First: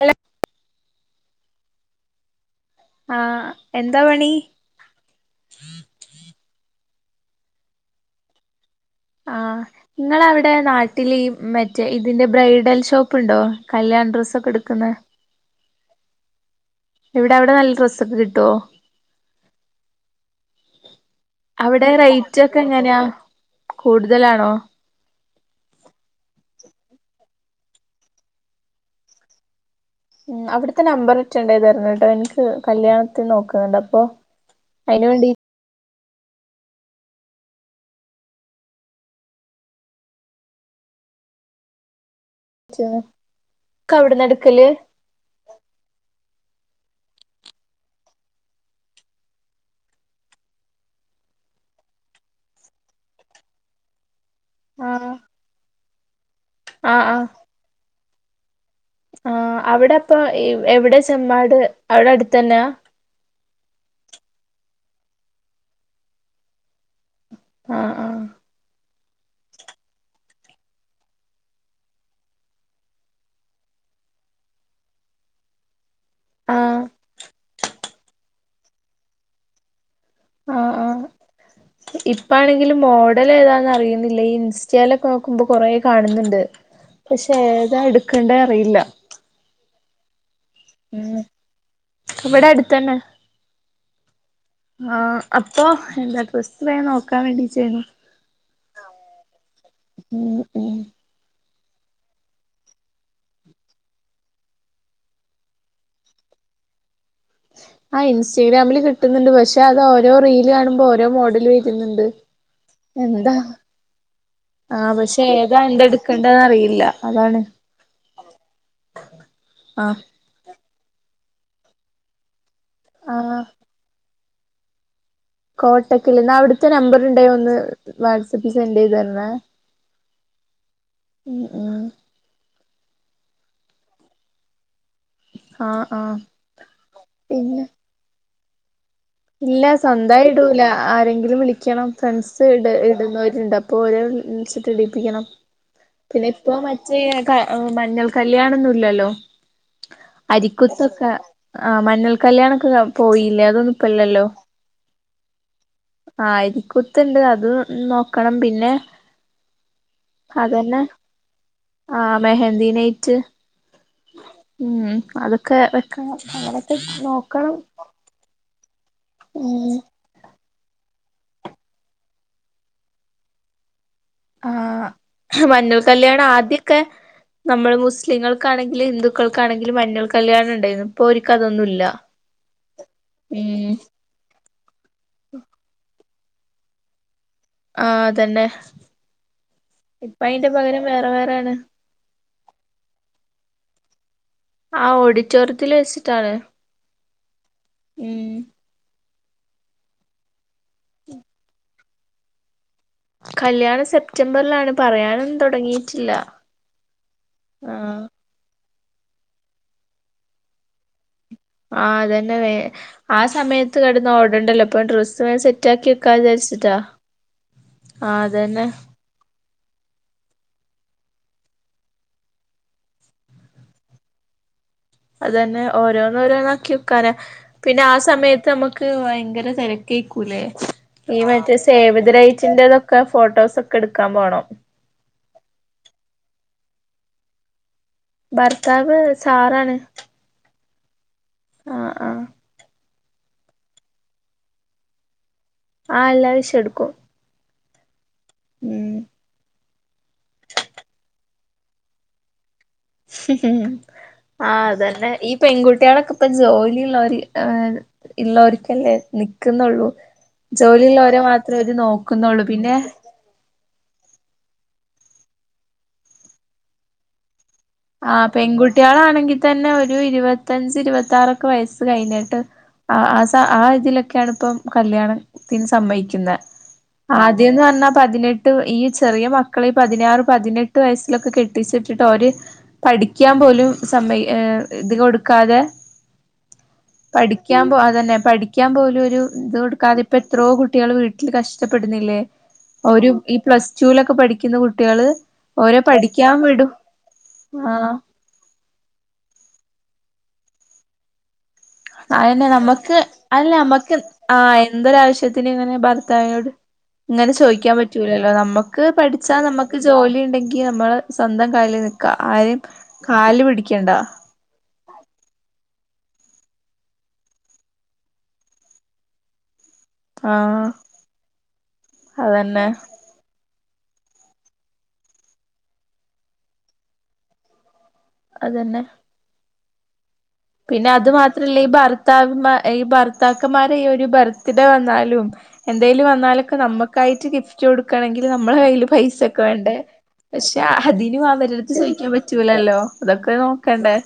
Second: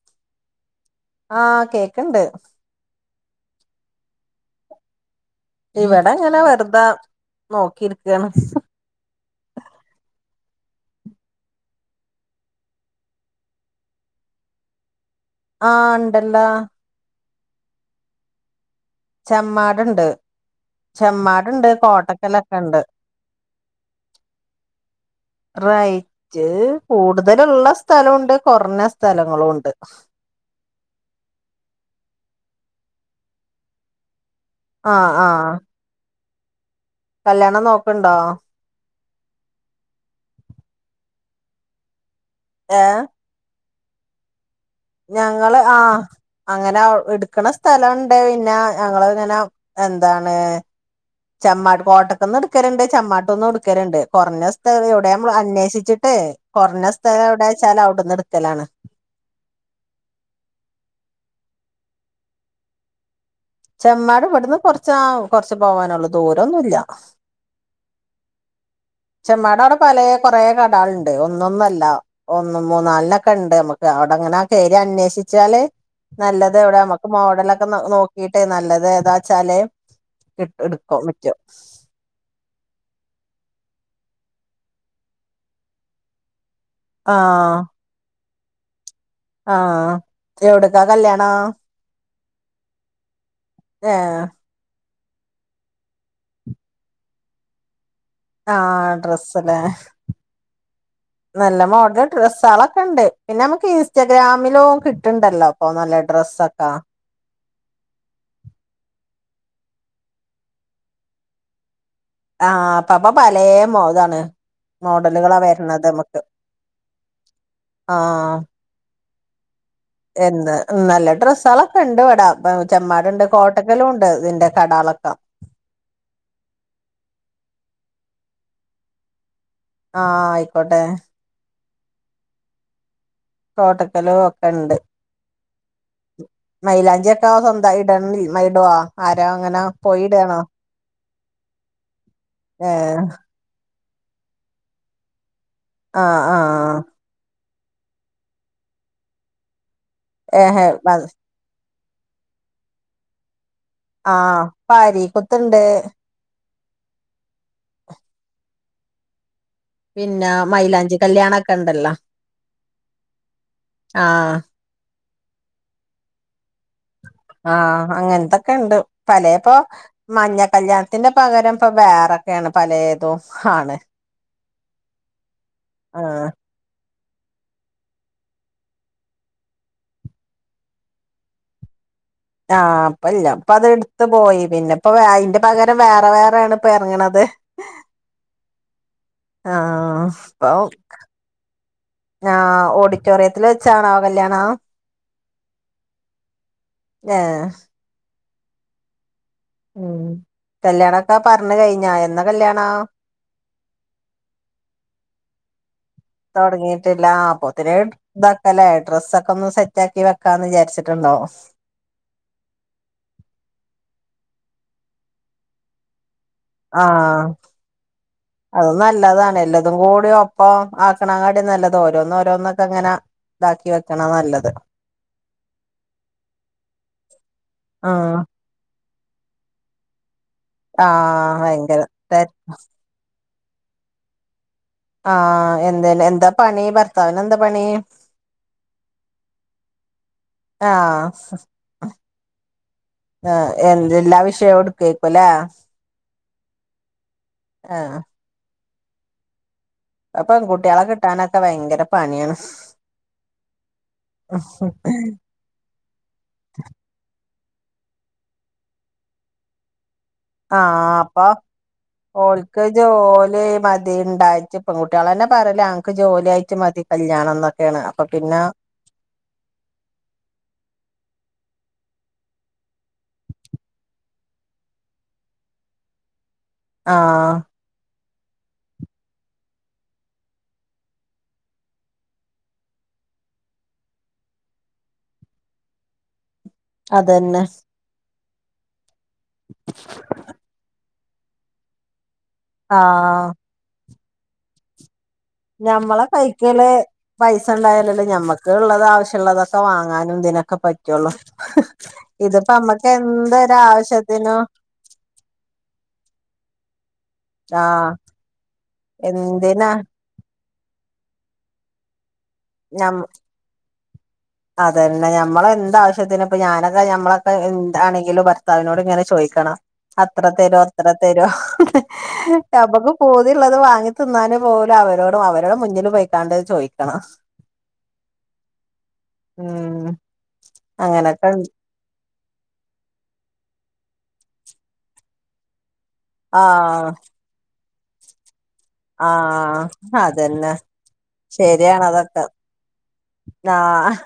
ഹല ആഹ് കേക്കണ്ട് ആഹ് എന്താ പണി ഇവിടെ ഇങ്ങനെ വെറുതാ നോക്കിരിക്കയാണ്. ആ ഇങ്ങളവിടെ നാട്ടിൽ ഈ മറ്റേ ഇതിന്റെ ബ്രൈഡൽ ഷോപ്പ്ണ്ടോ, കല്യാണ ഡ്രസ്സൊക്കെ എടുക്കുന്ന ആ ഉണ്ടല്ലാ ഇവിടെ അവിടെ നല്ല ഡ്രസ്സൊക്കെ കിട്ടോ? ചെമ്മാടുണ്ട് ചെമ്മാടുണ്ട് കോട്ടക്കലൊക്കെണ്ട്. കൂടുതല് റയിച്ച് കൂടുതലുള്ള സ്ഥലോണ്ട് കൊറഞ്ഞ സ്ഥലങ്ങളും ഉണ്ട്. ഉം അവിടുത്തെ നമ്പർ അറ്റൊണ്ടായ തരണെ കേട്ടോ എനിക്ക് കല്യാണത്തിന് നോക്കുന്നുണ്ട് അപ്പൊ ആ അയിന് ആ വേണ്ടി കല്യാണം നോക്കണ്ടോ? ഏഹ് ക്കവിടന്ന്ടുക്കല് ഞങ്ങള് ആ. അങ്ങനെ എടുക്കണ സ്ഥലുണ്ട് പിന്നെ ഞങ്ങളിങ്ങനെ, എന്താണ്? ചമ്മാട്ട് കോട്ടത്തുന്നെടുക്കലുണ്ട് ചമ്മാട്ടൂന്ന്വേടുക്കലുണ്ട് കൊറഞ്ഞ സ്ഥലം എവിടെ ആഹ് നമ്മള് അന്വേഷിച്ചിട് ട്ടേ കൊറഞ്ഞ സ്ഥലം എവിടെച്ചാലും അവിടുന്ന് എടുക്കലാണ്. ആ അവിടെ അപ്പൊ എവിടെ ചെമ്മാട് അവിടെ അടുത്തന്നെയ? ചെമ്മാട് ഇവിടുന്ന് കൊറച്ചാ കൊറച്ച് പോവാനുള്ളൂ ദൂരംഒന്നുവില്ല. ആഹ് ആഹ് ചെമ്മാട്, അവിടെ പലേ കൊറെ കടകളുണ്ട് ഒന്നൊന്നല്ല ഒന്നും മൂന്ന നാലിനൊക്കെ ഉണ്ട് നമുക്ക്. അവിടെങ്ങനെ കേറി അന്വേഷിച്ചാല് നല്ലത് ആഹ് എവിടെ നമ്മുക്ക് മോഡലൊക്കെ നോക്കിട്ടേ നല്ലതേതാച്ചാല് ആ ആ ഇപ്പാണെങ്കിലും മോഡൽ ഏതാന്ന. അറിയുന്നില്ല ഈ ഇൻസ്റ്റേലൊക്കെ നോക്കുമ്പോ കൊറേ കാണുന്നുണ്ട് ആ പക്ഷെ ഏതാ എടുക്ക ണ്ടെ അറിയില്ല. ആ എവിടക്കാ ഉം കല്യാണം ഇവിടെ അടുത്തന്നെ ഏ ആ അപ്പൊ എന്താ ഡ്രസ്സ് വേം നോക്കാൻ വേണ്ടീട്ടായിരുന്നു. ആ ഡ്രസ് ഉം ഉം നല്ല മോഡൽ ഡ്രസ്സാളൊക്കെണ്ട് പിന്നെ നമുക്ക് ഇൻസ്റ്റാഗ്രാമിലോ കിട്ടണ്ടല്ലോ ഇപ്പൊ നല്ല ഡ്രസ്സ്. സത്താ ആ ഇൻസ്റ്റഗ്രാമില് കിട്ടുന്നുണ്ട് പക്ഷെ അത് ഓരോ റീല് കാണുമ്പോ ഓരോ മോഡല് വരുന്നുണ്ട്. ആ അപ്പാപ്പ എന്താ പലേ മോതാണ്. ആഹ് പക്ഷെ മോഡലുകളാ ഏതാ വരണത് നമുക്ക് എന്തെടുക്കണ്ടന്ന് അറിയില്ല അതാണ് ആ ആഹ് എന്ന് നല്ല ഡ്രസ്സളൊക്കെ ഉണ്ട് ഇവിടാ ഇപ്പ ചെമ്മാടുണ്ട് ആഹ് കോട്ടക്കലും ഉണ്ട് ഇതിന്റെ കടാളൊക്കെ. കോട്ടക്കൽ എന്നാ അവിടുത്തെ നമ്പർ ഉണ്ടായോ ഒന്ന് വാട്സആപ്പിൽ സെൻഡ് ചെയ്ത് തരണേ. ആ ആയിക്കോട്ടെ. ഉം ഉം കോട്ടക്കല് ഒക്കെ ഉണ്ട്. ആഹ് ആഹ് മൈലാഞ്ചി ഒക്കെ പിന്നെ സ്വന്തായിട്ട് ഇട മൈ ഇടവോ? ഇല്ല സ്വന്തമായി ഇടൂല ആരെങ്കില ലും വിളിക്കണം ഫ്രണ്ട്സ് ഇട് ഏഹ് ഇടുന്നവരുണ്ട് അപ്പൊ ഓര് വിളിച്ചിട്ടിടിപ്പിക്കണം. ആഹ് പിന്നെ ഇപ്പൊ ആഹ് മറ്റേ മഞ്ഞൾ കല്യാണൊന്നുമില്ലല്ലോ ഏഹ് അരിക്കുത്തൊക്കെ ആ മഞ്ഞൾ കല്യാണൊക്കെ പോയില്ലേ അതൊന്ന ആ പ്പരീക്കുത്തണ്ട്. കുത്തണ്ട് അതും നോക്കണം പിന്നെ പിന്നെ അതന്നെ മൈലാഞ്ചി കല്യാണൊക്കെണ്ടല്ലോ ആഹ് മെഹന്തി ആ ഉ അതൊക്കെ വെക്കണം അങ്ങനെക്കെ നോക്കണം. ക്കേണ്ട് പലേപ്പോ ഉം മഞ്ഞ ക്കല്യാണത്തിന്റെ പകരം ഇപ്പൊ വേറൊക്കെയാണ് പലേതും ആണ്. ആ മഞ്ഞൾ ആഹ് കല്ല്യാണം ആദ്യൊക്കെ ന്നമ്മള് മുസ്ലിങ്ങൾക്കാണെങ്കില് ഹിന്ദുക്കൾക്കാണെങ്കിലും മഞ്ഞൾ കല്ല്യിണം ണ്ടേയിന്നു ഇപ്പോര്ക്കതൊന്നുല്ല ആ ഇപ്പല്ല പ്പത് ഇട്ത്ത് പോയി പിന്നെ പ്പം വേ അയ്ന്റെ പകരം വേറെ വേർ വേണ പ്പ എർങ്ങ്ണത് ആഹ് അതന്നെ ആ ഇപ്പ അയിന്റെ പ്പം പകരം വേറെ വേറെയാണ് ആഹ് ഓഡിറ്റോറിയത്തില് വെച്ചാണാവോ ആ ഒടിറ്റോറിയത്തില് വെച്ചിട്ടാണ് ഏഹ് മ് മ് കല്യാണൊക്കാ പർഞ്ഞ് കഴിഞ്ഞാ എന്നാ കല്യാണം കല്യാണം സെപ്റ്റംബറിലാണ് പറയാനൊന്നും തൊട്ങ്ങീ തൊടങ്ങീട്ടില്ല ആ അപ്പോത്തിന് ആഹ് ദാക്ക ലേ ഡ്രസ്സൊക്കെ ഒന്ന് സെറ്റാക്കി വെക്കാന്ന് വിചാര്ച്ചിട്ടുണ്ടാഉം ആഹ് അതന്നെ വേ പ്പം ഡ്രസ്സ് വേം സെറ്റാക്കി ക്ക ആഹ് ആഹ് അതന്നെ അത് ന്നല്ലതാണ് എല്ലത് തും കൂടി ഒപ്പം ആക്കണാങ്ങാട്ടീം ന്നല്ലത് ഓരോന്ന് ഓരോന്നൊക്ക ങ്ങനെ താക്കി വെക്ക്ണാ ന്നല്ലത് അതന്നെ ഓരോന്ന് ഓരോന്നാക്കി വക്കാന പിന്നെ ആ ആഹ് സമയത്ത് അമു ക്ക് വയങ്കര തെരക്കയിക്കു ലേ ഈ ആഹ് മറ്റേ ഭയങ്കര സേവതരൈറ്റിൻ്റതൊക്ക ഫോട്ടോസൊക്ക ഇട്ക്കാം ട്ക്കാം പോണം ആ എന്തേന് എന്താ പണി ഭർത്താവിന് എന്താ പണി ഭർത്താവ് സാറാണ് ആഹ് ആഹ് ആഹ് ആഹ് എന്ത് എല്ലാ വിഷയും ഇട്ക്കെയ്ക്കു ലേ ആ എല്ലാ വിഷയും ഇട്ക്കും ആഹ് മ് അ പ്പെകുട്ടിആളെ കിട്ടാനൊക്കെ ഭയങ്കര പണി ആണ് ആ അതന്നെ ഈ പെൺകുട്ടീളൊക്കപ്പം ജോലിള്ളോര് [unintelligible] ഇള്ളോര്ക്കല്ലേ നിക്കുന്നൊള്ളൂ ആ അപം ഓൽക്ക് പിന്നെ ജോലി മറ്റ് തി ഇണ്ടായിറ്റ് പെൺകുട്ടിആൾ എന്നെ പറയാൻക്ക് ജോലിആയിറ്റ് മതി കല്ല്യാണം ന്നൊക് ആ പെൺകുട്ട്യളണെങ്കി തന്നെ ഒരുഇരുവത്തഞ്ച്ഇരുവത്താറൊക്കെ വയസ്സ് കഴിഞ്ഞിട്ട് ആഹ് ആഹ് ആസ ആതിലൊക്കെണ് പ്പം കല്ല്യാണത്തിന് സമ്മയ്ക്യുന്ന ആഹ് ആദ്യം ന്ന് അർഞാ പ് പതിനെട്ട് ഈ ചെറിയ മക്കളെ ഈ പതിനാറ് പതിനെട്ട് വയസ്സിലൊക്കെ കെട്ടിച്ചിട്ട്ട്ട് ഓര് പഠിക്യാം പോലും സമ്മയ് ഏ ത് കൊട്ക്കാതെ അതന്നെ പഠിക്യാം പോആതന്നെ പഠിക്യാം പോലും ഒരു ത് കൊടുക്കാതിപ്പ എത്രോ കുട്ടിൾ വീ ൽ കഷ്ടപ്പെടുന്നില്ലേ ഒരു ആഹ് ഈ പ്ലസ് റ്റു ലൊക്കെ പഠിക്കുന്ന കുട്ടികള് ഓരെ ഞമ്മളെ പഠിക്കാൻ കൈക്കെല് വിടും പൈസൺ ആ ണ്ടായാലെല്ലേ ഞമ്മക്ക് ഇള്ളത് ആവശ്യള്ളതൊക്കെ വാങ്ങാനും തിനൊക്കെ പറ്റുഒള്ളു അഎന്നെ ന്നമ്മക്ക് അഅല്ല അമ്മക്ക് ആ എന്തൊരാവശ്യത്തിനും എന്തൊരാവശ്യത്തിന് ഇങ്ങനെ ഭർത്താവിനോട് ങ്ങനെ ചോയ്ക്കാം ആഹ് പറ്റൂലല്ലോ ന്നമ്മക്ക് പഠിച്ചാ എന്തിനാ ന്നമ്മക്ക് ജോലി ണ്ടെങ്കി ങ്കി ഞമ്മളെ സ്വന്തം കാലില് ന്ന്ക്ക ആര്യം കാൽല് പിടിക്കണ്ട അതെന്നെ ഞമ്മെളെ എന്താവശ്യത്തിനും പം ഞാനൊക്കെ ഞമ്മളൊക്കെ എന്താണെങ്കിലും ഭർത്താവിനോട് ങ്ങനെ ചോയ്ക്കണം അത്ര തരോ ആഹ് ഇത്ര തരോ അതന്നെ ഞമ്മക്ക് പൂതിള്ളത് വാങ്ങ് ത് ന്നാനും പോലും അവരോടും അവരുടെ മുന്നില് പൊയ്ക്കാണ്ട് അഹ് ചോയിക്കണം അതെന്നെ മ് പിന്നെ അത് മാത്രല്ല ഈ ഭർത്താവ് മാ ഈ ഭർത്താക് ക്കന്മാരെ ഈ ഒരു ബർത്ത് ഡേ വന്നാലും എന്തേലും വന്നാലൊക്കെ ആഹ് ന്നമ്മക്കായിറ്റ് ഗിഫ്റ്റ് കൊട്ക്കണങ്കിൽ ന്നമ് മ്മളെ കയ്ൽ പൈസൊക്കെ ആഹ് വേണ്ടേ അതന്നെ പക്ഷെ അതിന് അവരെ ട്ത്ത് ശരിയാണ് ചോയിക്കാം അതൊക്കെ പറ്റൂലല്ലോ അതൊക്കെ നോക്കണ്ടേ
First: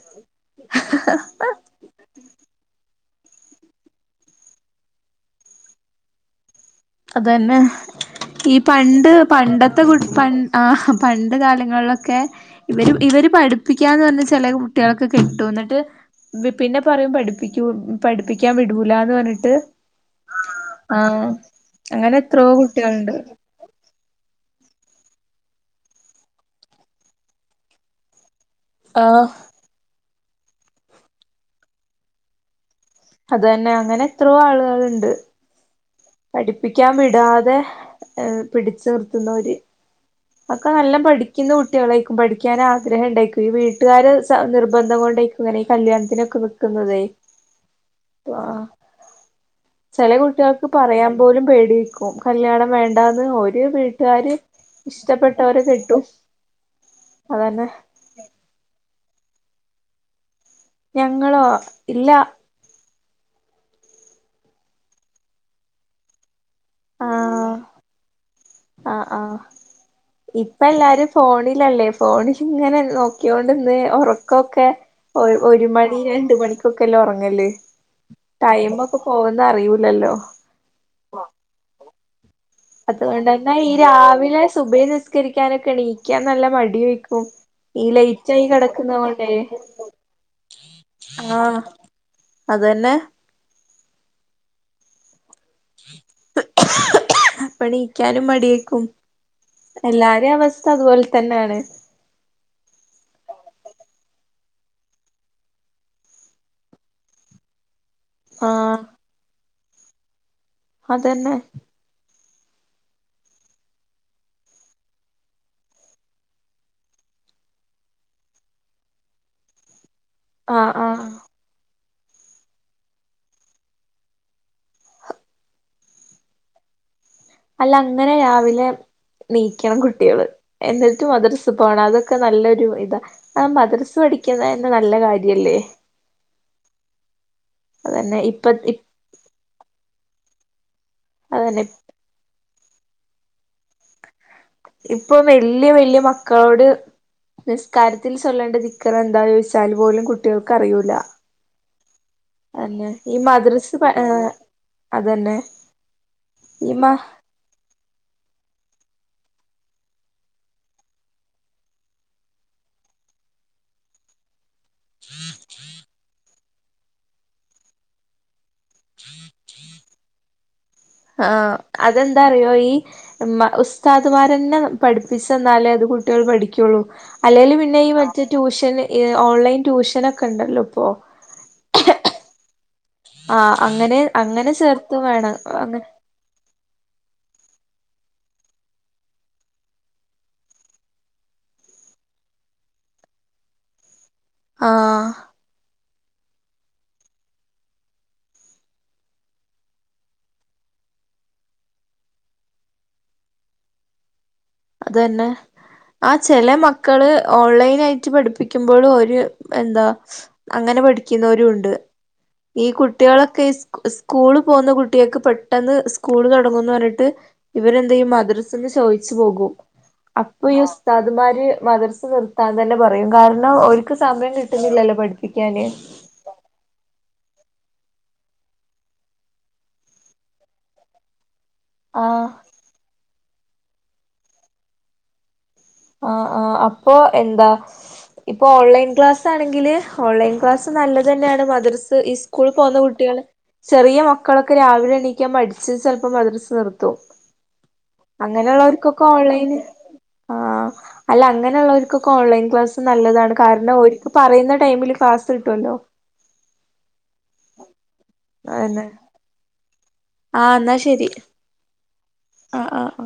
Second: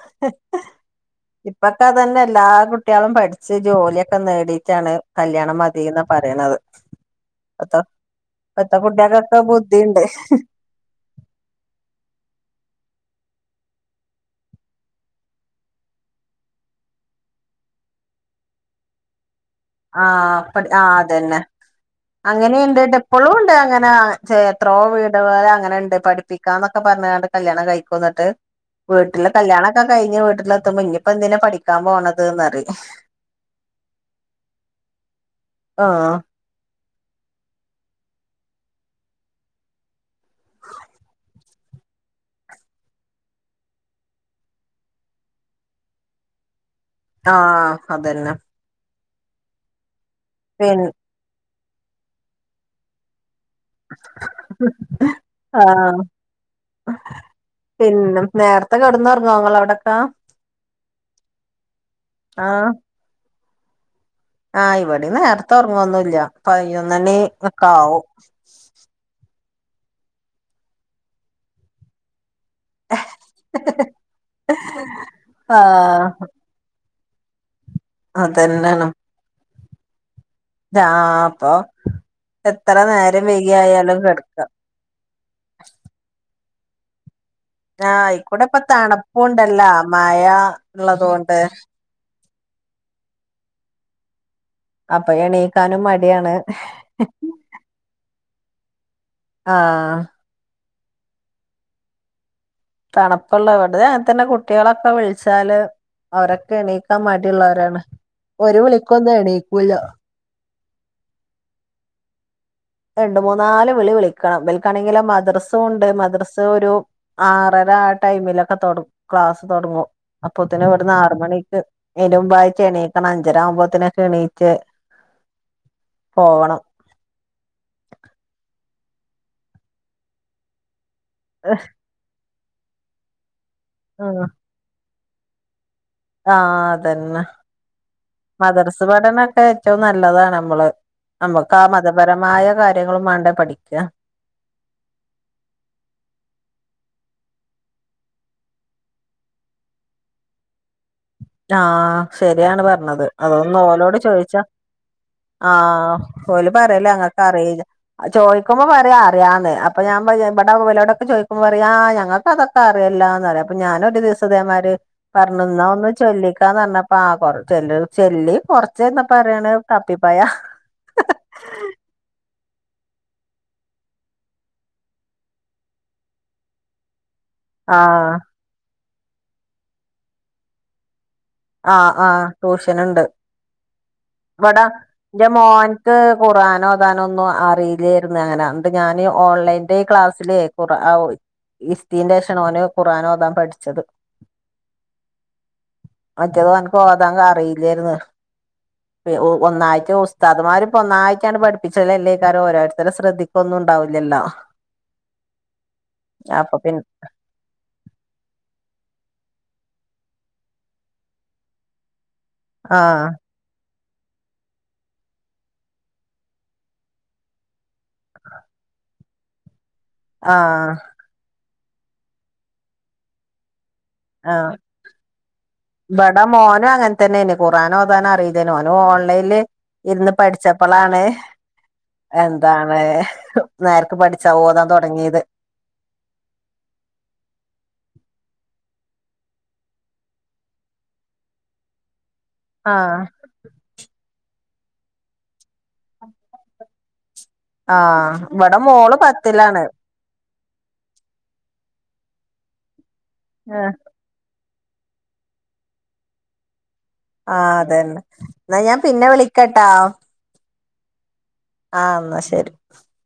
ഇപ്പൊത്തന്നെ അതന്നെല്ലാ കുട്ടികളും പഠിച്ച് ജോലിയൊക്കെ നേടിയിട്ടാണ് കല്യാണം മതിന്ന് പറയണുന്നത്. അതന്നെ ഈ ഇപ്പത്തെ പണ്ട് കുട്ടികൾക്കൊക്കെ പണ്ടത്തെ കു ബുദ്ധിണ്ട് ആ പണ്ട് കാലങ്ങളിലൊക്കെ ഇവര് ഇവര് പഠിപ്പിക്കാ എന്ന് പറഞ്ഞ ചില കുട്ടികളൊക്കെ കിട്ടും എന്നിട്ട് പിന്നെ പറയും പഠിപ്പിക്ക പഠിപ്പിക്കാൻ വിടൂല എന്ന് പറഞ്ഞിട്ട് ആഹ അപ്പ ആ ആഹ് അതന്നെ അങ്ങനെ എത്രയോ അങ്ങനെയുണ്ട്ട്ട് കുട്ടികളുണ്ട് എപ്പോഴും ഇണ്ട് അങ്ങനെ എത്രോ വീട്ക അങ്ങനെണ്ട് പഠിപ്പിക്കാന്നൊക്കെ പറഞ്ഞണ്ട് കല്യാണം കഴിക്കന്നിട്ട് ആഹ് വീട്ടിലെ കല്യാണൊക്കെ കഴിഞ്ഞ് വീട്ടിലെത്ത ഇനിപെന്തിനാ എന്തിന പഠിക്കാൻ പോണത് ഉണ്ട് ആഹ പഠിക്കാൻ വിടാതെ പിടിച്ചു നിർത്തുന്ന ഒരുര് അക്കെ നല്ല പഠിക്കുന്ന കുട്ടികളായിക്കും പഠിക്കാൻ ആഗ്രഹം ഉണ്ടായിക്കും ഈ വീട്ടുകാര് നിർബന്ധം കൊ ങ്ങനെ കല്യാണത്തിനൊക്കെ നിക്കുന്നതേ ആഹ് അതന്നെ ചേലെ കുട്ടികൾക്ക് പിൻ പറയാൻ പോലും പേടിക്കും കല്യാണം വേണ്ടന്ന് ഓ ഒരു വീട്ടുകാര് ഇഷ്ടപ്പെട്ടവരെ ആഹ് കെട്ടും അതന്നെ പിന്നെ നേരത്തെ കെടന്ന് ഇറങ്ങും ങ്ങ അവിടൊക്കാ? ഞങ്ങളോ ഇല്ല. ആഹ ഇവിടി നേരത്തെ ഉറങ്ങൊന്നുംല്ല പയ്നോനുമണി ഒകെ ആവും ആ് ആഹ ഇപ്പ എല്ലാരും ഫോണിലല്ലേ ഫോണിൽ ഇങ്ങനെ നോക്കിയൊണ്ട ഇന്ന് ഉറക്കമൊക്കെ ഒരു മണി ആഹ് രണ്ട മണിക്കൊക്കെല്ലാം ഉറ അങ്ങല്ലേ ടൈമ ഒക്കെ പോവന്ന് അറിയൂ ല്ലല്ലോ അത അപ്പൊ എത്ര അതുകൊണ്ട നേരം തന്നെ ഈ വൈകിയായാലും കിടക്ക രാവിലെ സുബഹി നിസ്കരിക്കാനൊക്കെ എണീക്കാൻ നല്ല മടി വെക്കും ഈ ആഹ് ലൈറ്റായി ഇക്കുടെ ഇപ്പ കിടക്കുന്ന കൊണ്ടേ തണുപ്പുണ്ടല്ല മഴ ഉള്ളതുകൊണ്ട് ആഹ അതന്നെ അപ്പൊ എണീക്കാനും മടിയാണ്. ആഹ് എല്ലാരേ അവസ്ഥ അതുപോലെ തന്നെയാണ്. തണുപ്പുള്ള ഇവിട അങ്ങനത്തന്നെ കുട്ടികളൊക്കെ വിളിച്ചാല് അവരൊക്കെ എണീക്കാൻ മടില്ലൊരാണ് ഒരു വിളിക്കൊന്നും എണീക്കൂല്ല അതെന്നെ രണ്ട മൂന്ന നാല് വിളി വിളിക്കണം ഇവർക്കാണെങ്കി മദ്രസ ഉണ്ട് മദ്രസ ഒരു ആറ ആ ടൈമിലൊക്കെ തുടങ്ങും ക്ലാസ് തുടങ്ങും അപ്പൊ ഒത്തിന് ആഹ് ഇവിടുന്ന ആഹ് ആറുമണിക്ക് അയ്ൻ മുൻപായി എണീക്കണം അഞ്ചര ആവുമ്പോത്തിനെ എണീച്ച് പോവണം. അല്ല അങ്ങനെ രാവിലെ നീക്കണം കുട്ടികള് എന്നി മദ്രസാ പോണം അതൊക്കെ നല്ലൊരു ഇതാ ആ മദ്രസ് പഠിക്കുന്ന തെ നല്ല കാര്യല്ലേ? ആഹ അതന്നെ അതന്നെ ഇപ്പ മദർസ് പഠനൊക്കെ ഏറ്റോ നല്ലതാണ് നമ്മള് നമ്മക്ക് ആ അതന്നെ മതപരമായ കാര്യങ്ങളും വേണ്ടേ പഠിക്കുക. ഇപ്പൊ വല്യ വല്യ മക്കളോട് നിസ്കാരത്തിൽ ചൊല്ലേണ്ട ദിക്ർ എന്താ ചോദിച്ചാല് പോലും കുട്ടികൾക്ക് അറിയൂല ആഹ ശരിയാണ് അതന്നെ പറഞ്ഞത് ഈ അതൊന്ന് മദ്രസ് പ ഓലോട് ചോയിച്ചാ അതന്നെ ആഹ ഓല് ഈ പറയലേ മ അങ്ങക്ക് അറി ചോ ചുമ്പോ പറയാ അറിയാന്ന് അപ്പൊ ഞാൻ ഇവിട ബളോടൊക്കെ ചോദുമ്പോ അറിയ ഞൾക്ക അതൊക്കെ അറിയില്ലാന്ന് പറയാ അപ്പ ഞാന ഒരു ദിവസേ പറഞ്ഞു ന്നാ ഒന്ന് ചൊല്ലിക്കന്ന് പറഞ്ഞപ്പോ ചൊല്ലി [unintelligible] ച്ചേ എന്നാ പറയാണ് കപ്പിപ്പായ ആഹ് അതെന്താ ഈ ഉസ്താദ്മാരന്നെ പഠിപ്പിച്ചുന്നാലേ അത് കുട്ടികൾ പഠിക്കുള്ളൂ അല്ലേങ്കല് പിന്നെ ഈ ആഹ് മറ്റേ ട്യൂഷൻ ഓൺലൈൻ ട്യൂഷന ഒക്കെ ഉണ്ടല്ലോ ഇപ്പോ ആ ആഹ് റോഷ് ങ്ങനെണ്ട് ആഹ് അങ്ങനെ അങ്ങനെ വടെ ചേർത്തും ന്റെ വേണം അങ്ങനെ മോൻക്ക് ഖുറാനോ നൊന്നും അറീലേർന്നുഅങ്ങനെ ന്നിട്ട് ഞാന് ഓൺലൈൻന്റെ ഈ ക്ലാസ്സില് ഖുറാ ഇര്തീൻ്റേഷാണ് ഓന് ഖുറാനോതാൻ പഠിച്ചത് ആഹ് മറ്റേത് ഓന്ക് ഓതാൻ അറീലേർന്ന് ഒന്നായിട്ട് ഉസ്താദമാര്പ്പോ ഒന്നായിട്ടാആൻഡ് പഠിപ്പിച്ചലല്ലേയ്കാരം ഓരോരുത്തരെ ശ്രദ്ധിക്കൊന്നും ഉണ്ടാവില്ലല്ല അതന്നെ ആ ചെല പിന്നെ മക്കള് ഓൺലൈൻ ആയിട്ട് പഠിപ്പിക്കുമ്പോഴും ഒരു ഇ എന്താ അങ്ങനെ പഠിക്കുന്നവരുണ്ട് ഈ ആഹ് കുട്ടികളൊക്കെ സ്കൂള് പോക്ന്ന കുറ്റ്യാക്ക് പെട്ടെന്ന് സ്കൂൾ തുടങ്ങുന്ന് പറഞ്ഞിട്ട് ഇവരെ എന്തെയ്യും മദ്രസന്ന് ചോയിച്ച് പോകും അപ്പൊ ഈ ആഹ് ഉസ്താദമാര് മദർസ് നിർത്താൻ തന്നെ പറയും കാരണം ഓര് ആഹ് ഇവിട മോനും അങ്ങനെ തന്നേണ് ഖുറാനോതാനറിലേറ്ന്ന് ഓന് ഓൺലൈന്ല് ഇരുന്ന് പഠിച്ചപ്പളാണ് ആഹ് എന്താണ് നേരക്ക് പഠിച്ചാ ഓതാൻ തൊടങ്ങീത് ആഹ് ആഹ് അപ്പൊ ക്ലാസാണെങ്കില് ഓൺലൈൻ ക്ലാസ് നല്ല തന്നേണ് മദർസ് ഇസ് സ്കൂളി പോവുന്ന ആഹ് കുട്ടികള് ചെറിയ മക്കളൊക്കെ ക്ക് രാവിലെ എണീക്കാം മടിച്ച് ചെലപ്പ മദർസ് നിർത്തും ആഹ് ഇവിടെ മോള് അങ്ങനെയുള്ളൂർക്കൊക്കെ ഓൺലൈന് പത്തിലാണ് ആഹ് അല്ല അങ്ങനെയുള്ളോര്ക്കൊക്കെ ഓൺലൈൻ ക്ലാസ്സ് നല്ലതാണ് ആഹ് കാരണം ഓര്ക്ക് പറയുന്ന ടൈമില് കാസ് കിട്ടോല്ലോ ആ അതന്നെ ന്നാ ഞാൻ പിന്നെ വിളിക്കട്ടാ ആഹ് ന്നാ ശരി ആ ന്നാ ശരി ആഹ് ആഹ്